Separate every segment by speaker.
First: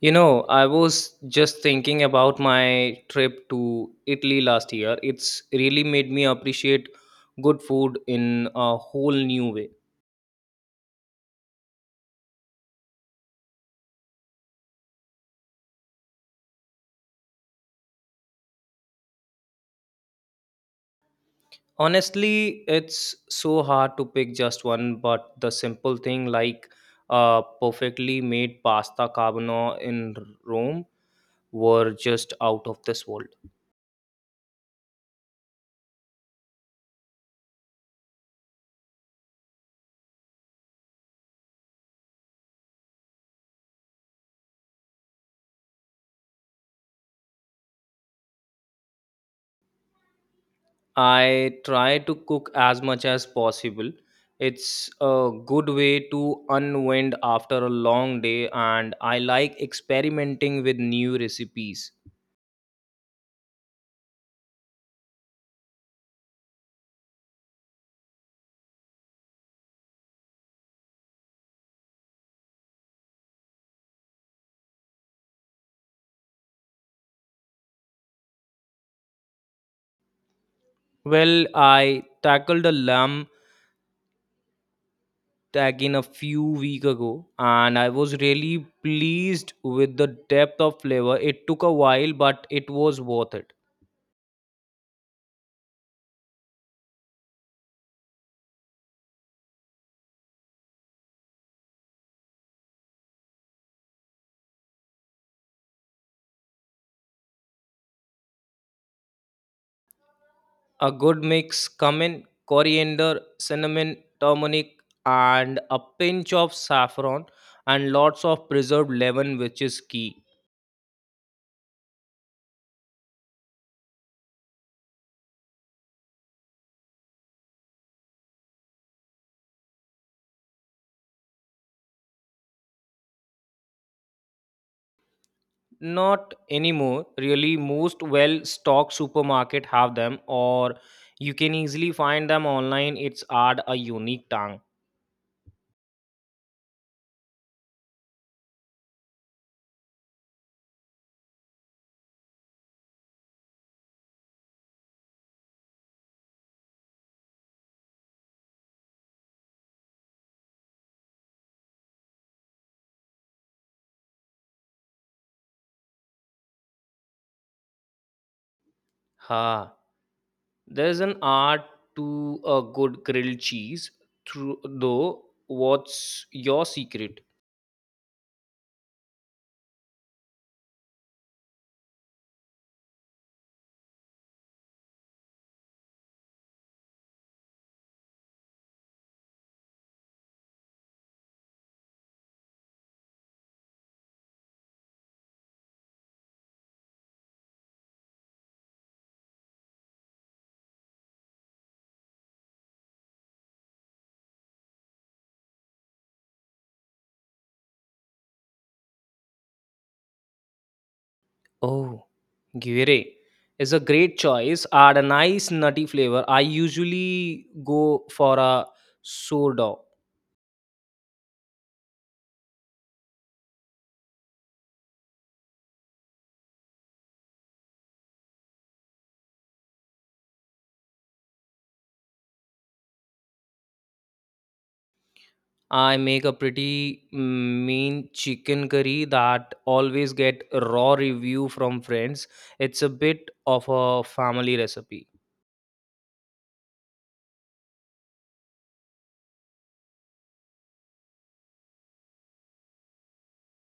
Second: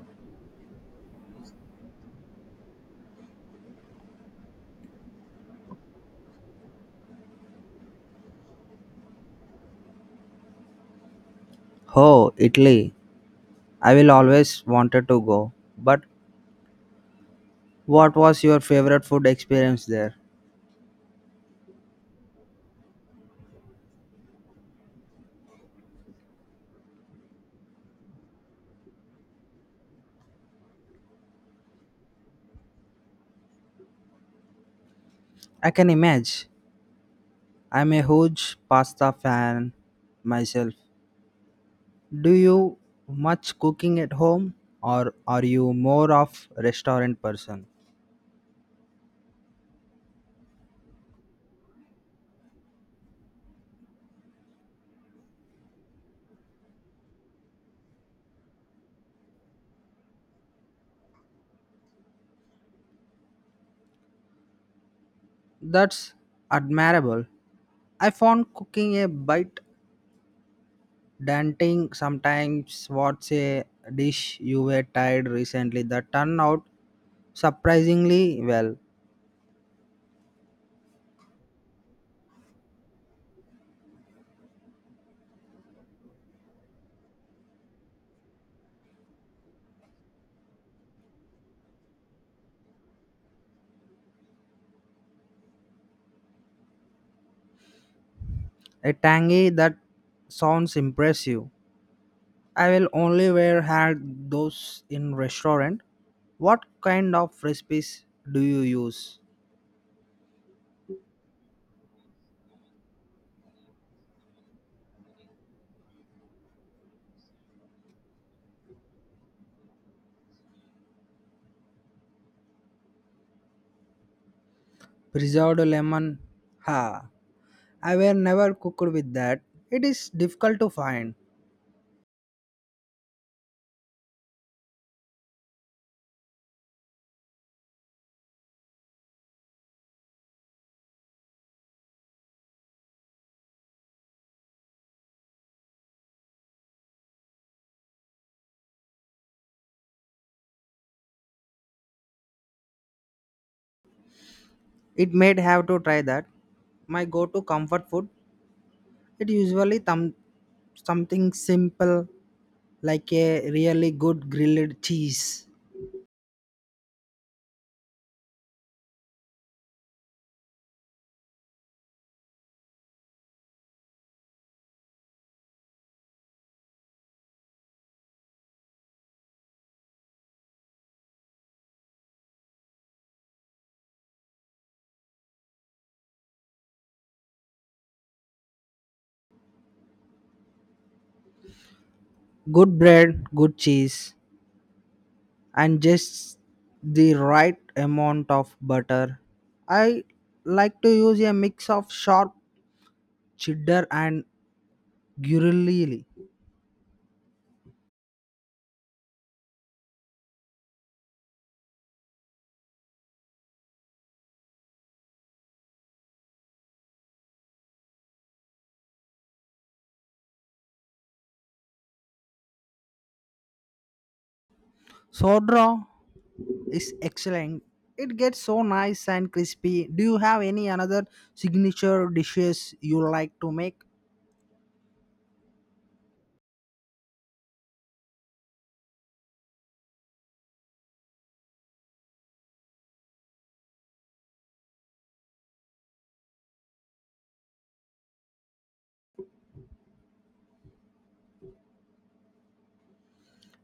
Speaker 1: You know, I was just thinking about my trip to Italy last year. It's really made me appreciate good food in a whole new way.
Speaker 2: Oh, Italy. I will always wanted to go. But what was your favorite food experience there?
Speaker 1: Honestly, it's so hard to pick just one, but the simple thing like perfectly made pasta carbonara in Rome were just out of this world.
Speaker 2: I can imagine. I'm a huge pasta fan myself. Do you much cooking at home or are you more of restaurant person?
Speaker 1: I try to cook as much as possible. It's a good way to unwind after a long day, and I like experimenting with new recipes.
Speaker 2: That's admirable. I found cooking a bit daunting sometimes. What's a dish you were tried recently that turned out surprisingly well?
Speaker 1: Well, I tackled a lamb tagine a few weeks ago, and I was really pleased with the depth of flavor. It took a while, but it was worth it.
Speaker 2: A tangy that sounds impressive. I will only wear had those in restaurant. What kind of recipes do you use?
Speaker 1: A good mix, cumin, coriander, cinnamon, turmeric, and a pinch of saffron, and lots of preserved lemon, which is key.
Speaker 2: Preserved lemon. Ha. I were never cooked with that. It is difficult to find.
Speaker 1: Not anymore, really. Most well stocked supermarket have them, or you can easily find them online. It's add a unique tang.
Speaker 2: It may have to try that. My go-to comfort food. It usually something simple like a really good grilled cheese,
Speaker 1: Ha, there's an art to a good grilled cheese, though. What's your secret?
Speaker 2: good bread, good cheese. And just the right amount of butter. I like to use a mix of sharp cheddar and gruyere.
Speaker 1: Oh, Guire is a great choice. Add a nice nutty flavor. I usually go for a sourdough.
Speaker 2: Soda is excellent. It gets so nice and crispy. Do you have any another signature dishes you like to make?
Speaker 1: I make a pretty mean chicken curry that always get raw review from friends. It's a bit of a family recipe.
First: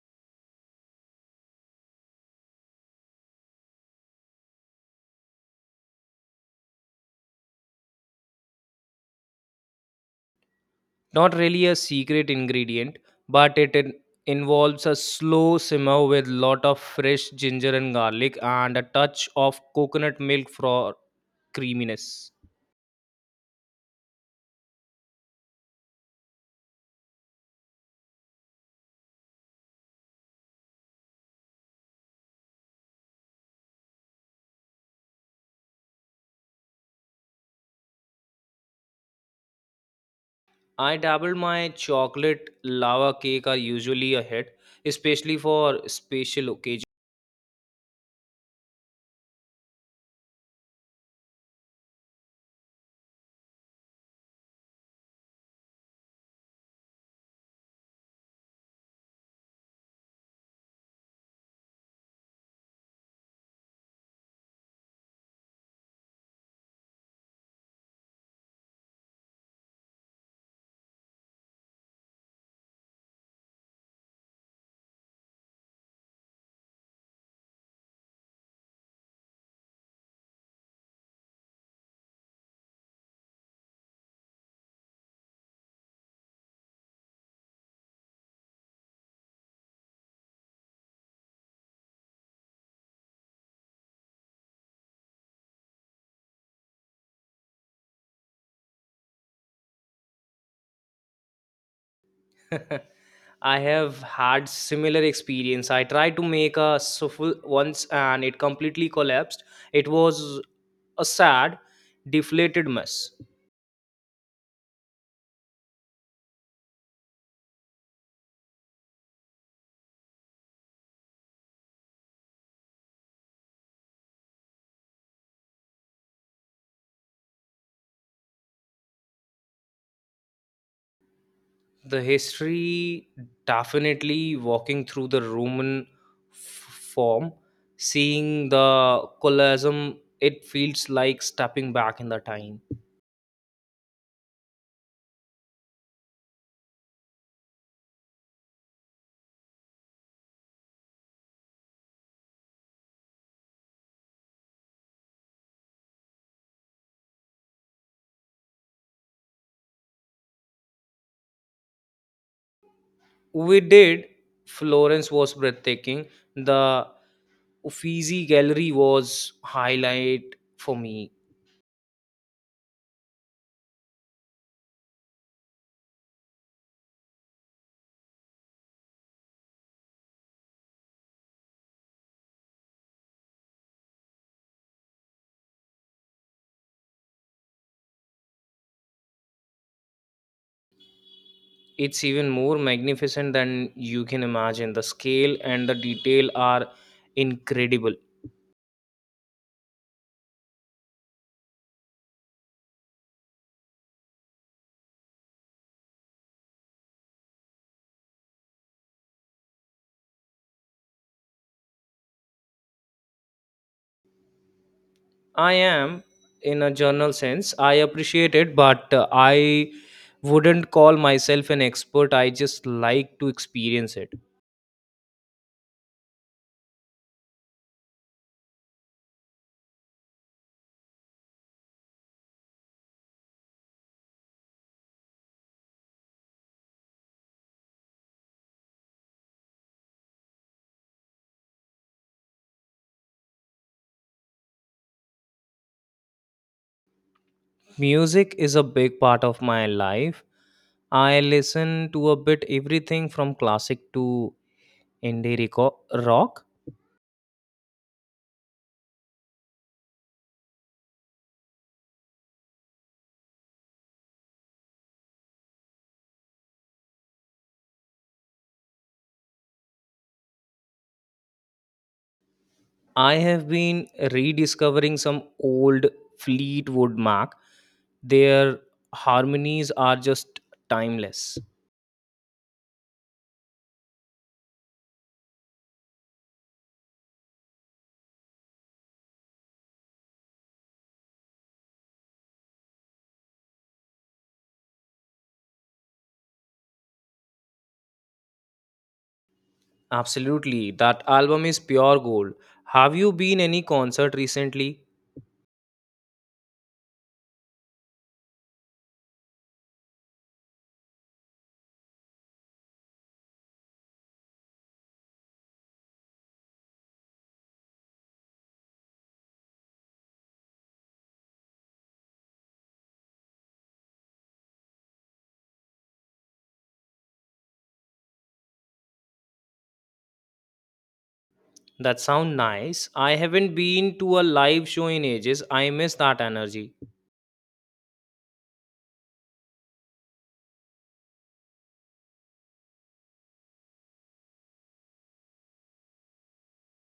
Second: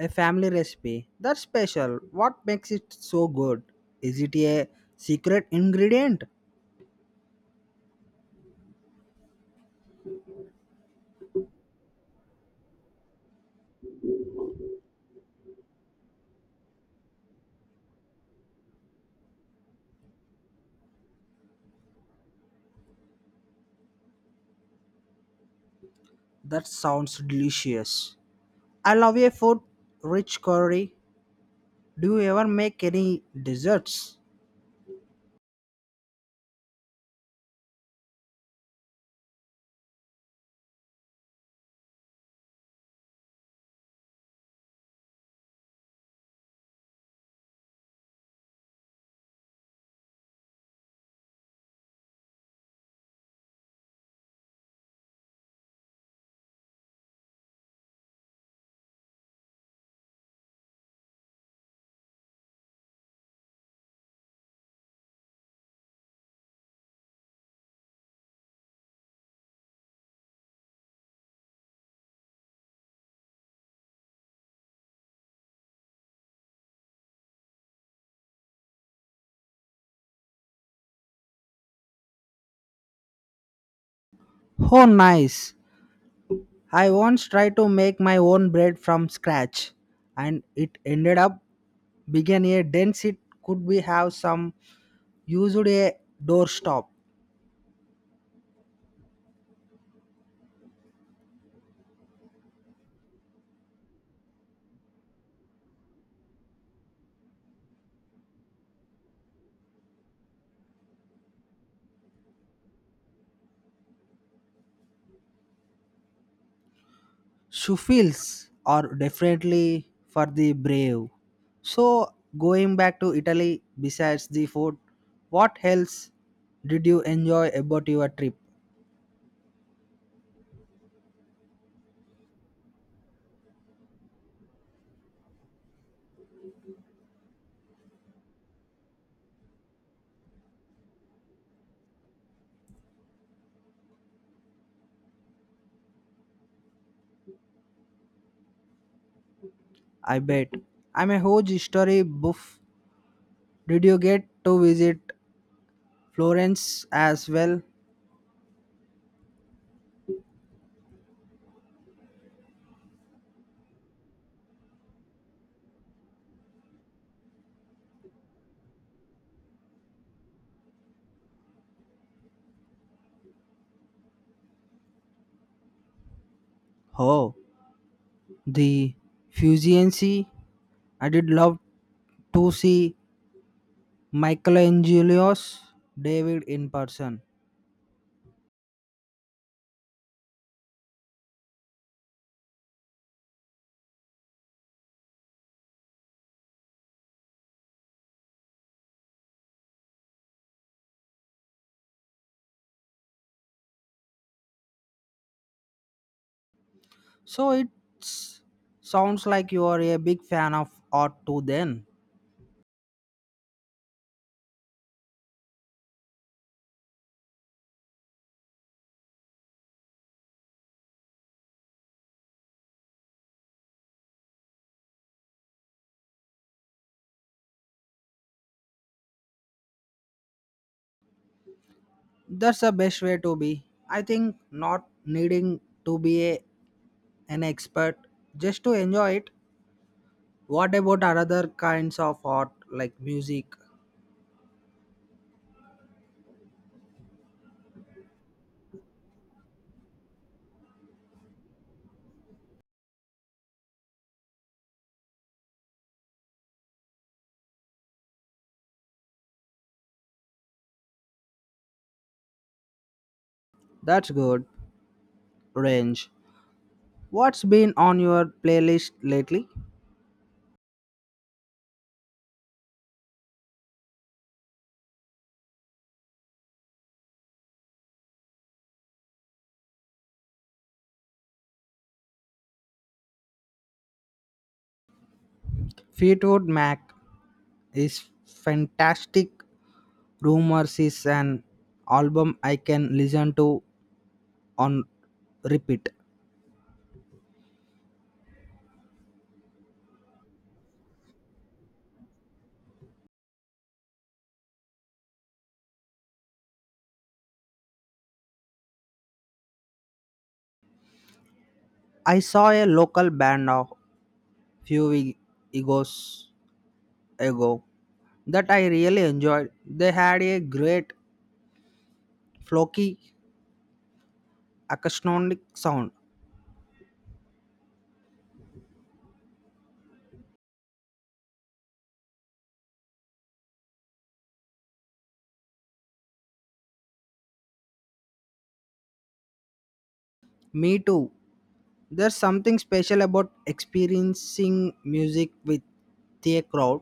Speaker 2: A family recipe. That's special. What makes it so good? Is it a secret ingredient?
Speaker 1: Not really a secret ingredient, but involves a slow simmer with lot of fresh ginger and garlic and a touch of coconut milk for creaminess.
Speaker 2: That sounds delicious. I love a food rich curry. Do you ever make any desserts?
Speaker 1: I dabbled my chocolate lava cake are usually a hit, especially for special occasions.
Speaker 2: Oh, nice. I once tried to make my own bread from scratch and it ended up being a dense it could be have some used a doorstop.
Speaker 1: I have had similar experience. I tried to make a souffle once and it completely collapsed. It was a sad, deflated mess.
Speaker 2: Shuffles are definitely for the brave. So going back to Italy besides the food, what else did you enjoy about your trip?
Speaker 1: The history definitely walking through the Roman form, seeing the colosseum, it feels like stepping back in the time.
Speaker 2: I bet. I'm a huge history buff. Did you get to visit Florence as well.
Speaker 1: We did. Florence was breathtaking. The Uffizi gallery was highlight for me.
Speaker 2: Oh, the Fusiancy. I did love to see Michelangelo's David in person.
Speaker 1: It's even more magnificent than you can imagine. The scale and the detail are incredible.
Speaker 2: So it sounds like you are a big fan of art too then.
Speaker 1: I am, in a general sense I appreciate it, but I wouldn't call myself an expert. I just like to experience it.
Speaker 2: That's the best way to be. I think not needing to be a, an expert just to enjoy it. What about other kinds of art like music?
Speaker 1: Music is a big part of my life. I listen to a bit everything from classic to indie reco- rock.
Speaker 2: That's good range. What's been on your playlist lately?
Speaker 1: I have been rediscovering some old Fleetwood Mac. Their harmonies are just timeless.
Speaker 2: Fleetwood Mac is fantastic. Rumors is an album I can listen to on repeat.
Speaker 1: Absolutely, that album is pure gold. Have you been any concert recently?
Speaker 2: I saw a local band a few we- egos ago that I really enjoyed. They had a great flocky acoustic sound.
Speaker 1: That sound nice. I haven't been to a live show in ages. I miss that energy.
Speaker 2: Me too. There's something special about experiencing music with the crowd.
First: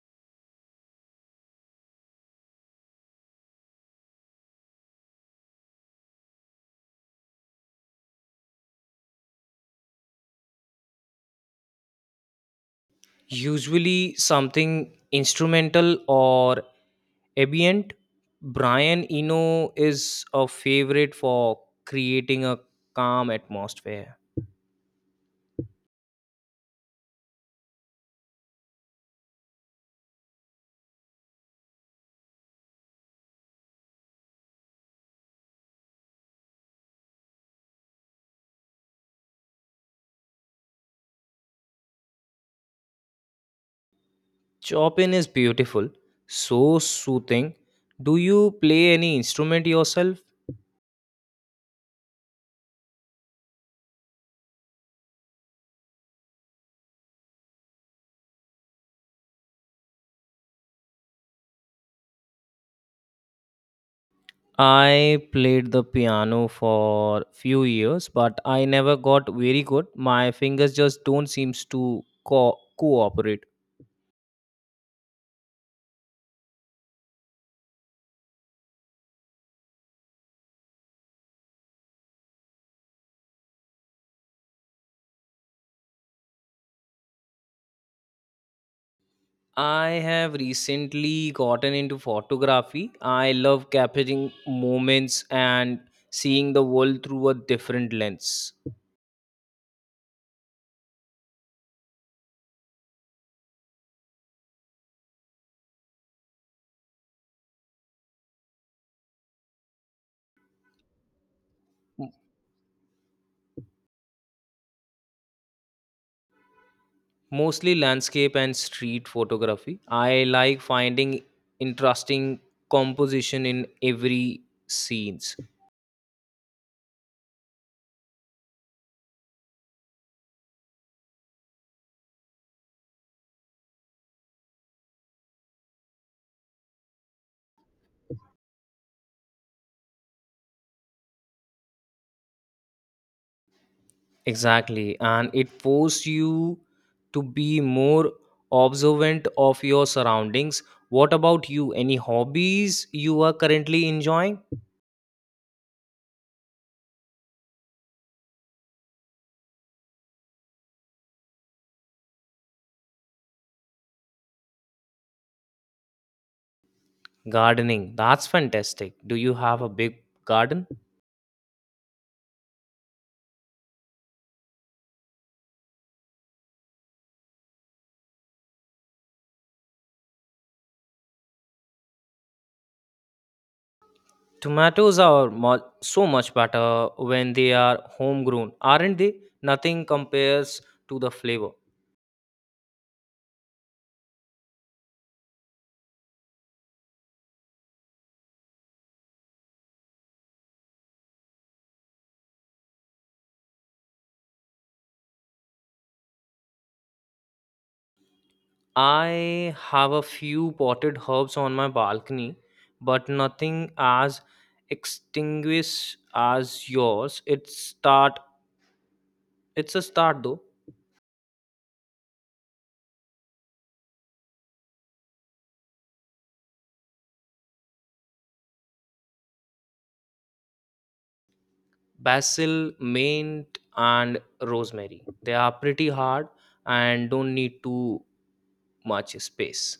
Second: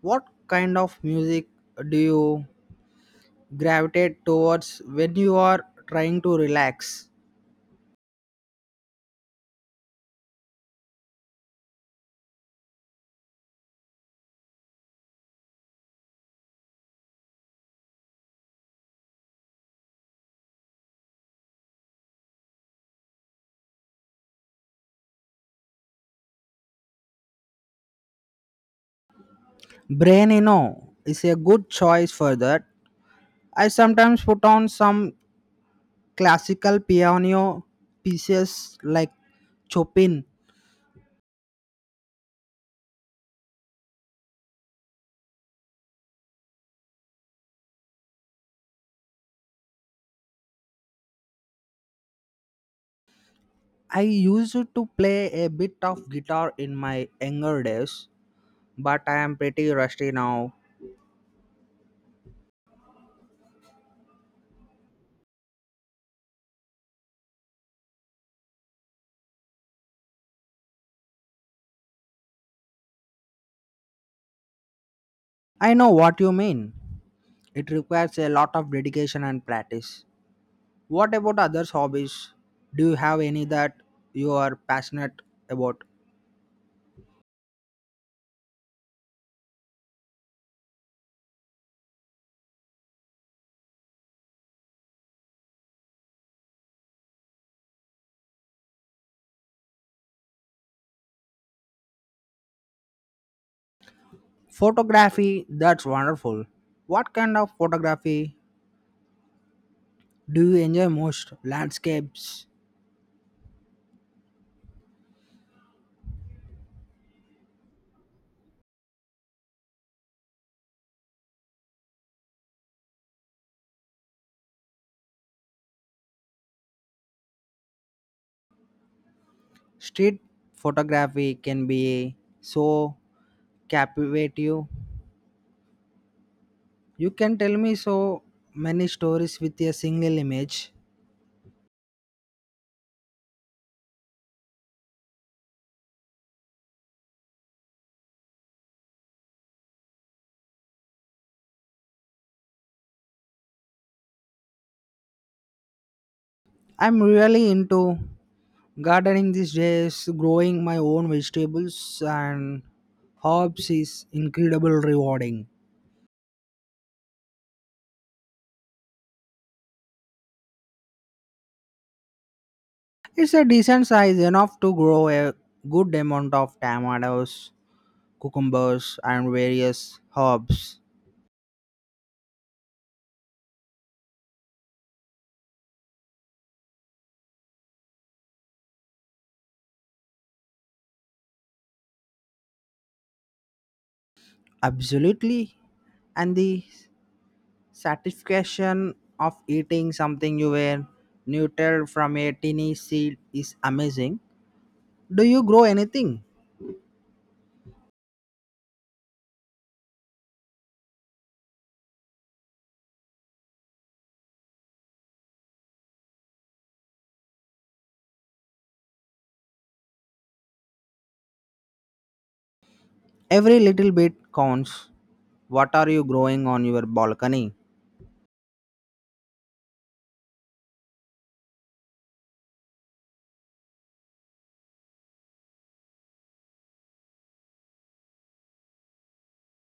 Speaker 2: What kind of music do you gravitate towards when you are trying to relax.
Speaker 1: Usually something instrumental or ambient. Brian Eno is a favorite for creating a calm atmosphere.
Speaker 2: Brainino is a good choice for that. I sometimes put on some classical piano pieces like Chopin.
Speaker 1: Chopin is beautiful, so soothing. Do you play any instrument yourself?
Speaker 2: I used to play a bit of guitar in my younger days, but I am pretty rusty now.
Speaker 1: I played the piano for few years, but I never got very good. My fingers just don't seems to cooperate.
Speaker 2: I know what you mean. It requires a lot of dedication and practice. What about others' hobbies? Do you have any that you are passionate about?
Speaker 1: I have recently gotten into photography. I love capturing moments and seeing the world through a different lens,
Speaker 2: Photography, that's wonderful. What kind of photography do you enjoy most? Landscapes,
Speaker 1: mostly landscape and street photography. I like finding interesting composition in every scenes.
Speaker 2: street photography can be so captivating. You can tell me so many stories with a single image.
Speaker 1: Exactly, and it forces you to be more observant of your surroundings. What about you? Any hobbies you are currently enjoying?
Speaker 2: I'm really into gardening these days, growing my own vegetables and herbs is incredible rewarding.
Speaker 1: Gardening, that's fantastic. Do you have a big garden?
Speaker 2: It's a decent size enough to grow a good amount of tomatoes cucumbers, and various herbs.
Speaker 1: Tomatoes are mu so much better when they are homegrown, aren't they? Nothing compares to the flavor.
Speaker 2: Absolutely. And the satisfaction of eating something you were nurtured from a tiny seed is amazing. Do you grow anything?
Speaker 1: I have a few potted herbs on my balcony, but nothing as extinguished as yours. It's start. It's a start though.
Speaker 2: Every little bit counts. What are you growing on your balcony?
Speaker 1: Basil, mint, and rosemary. They are pretty hard and don't need too much space.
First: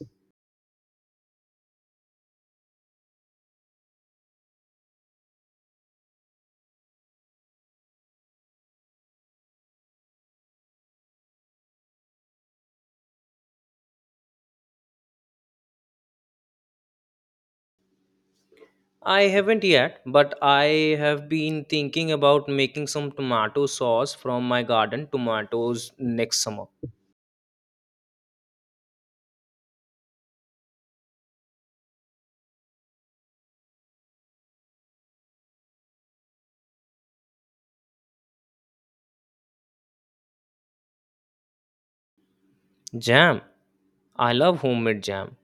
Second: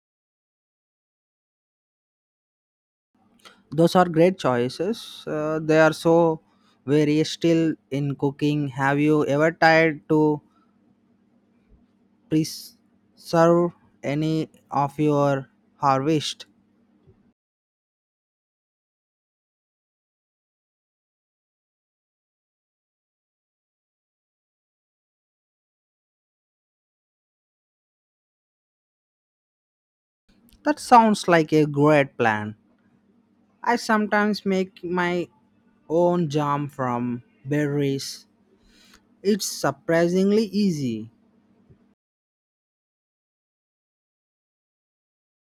Speaker 2: Those are great choices. They are so various still in cooking. Have you ever tried to preserve any of your harvest?
Speaker 1: I haven't yet, but I have been thinking about making some tomato sauce from my garden tomatoes next summer.
Speaker 2: That sounds like a great plan. I sometimes make my own jam from berries. It's surprisingly easy.
Speaker 1: Jam. I love homemade jam.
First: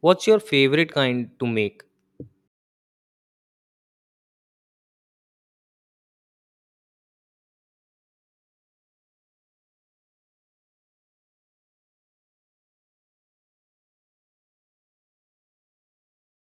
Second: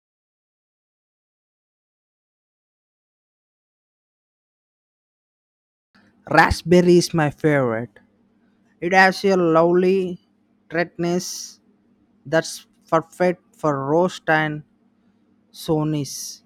Speaker 1: What's your favorite kind to make?
Speaker 2: Raspberry is my favorite. It has a lovely tartness that's perfect for roast and sonis.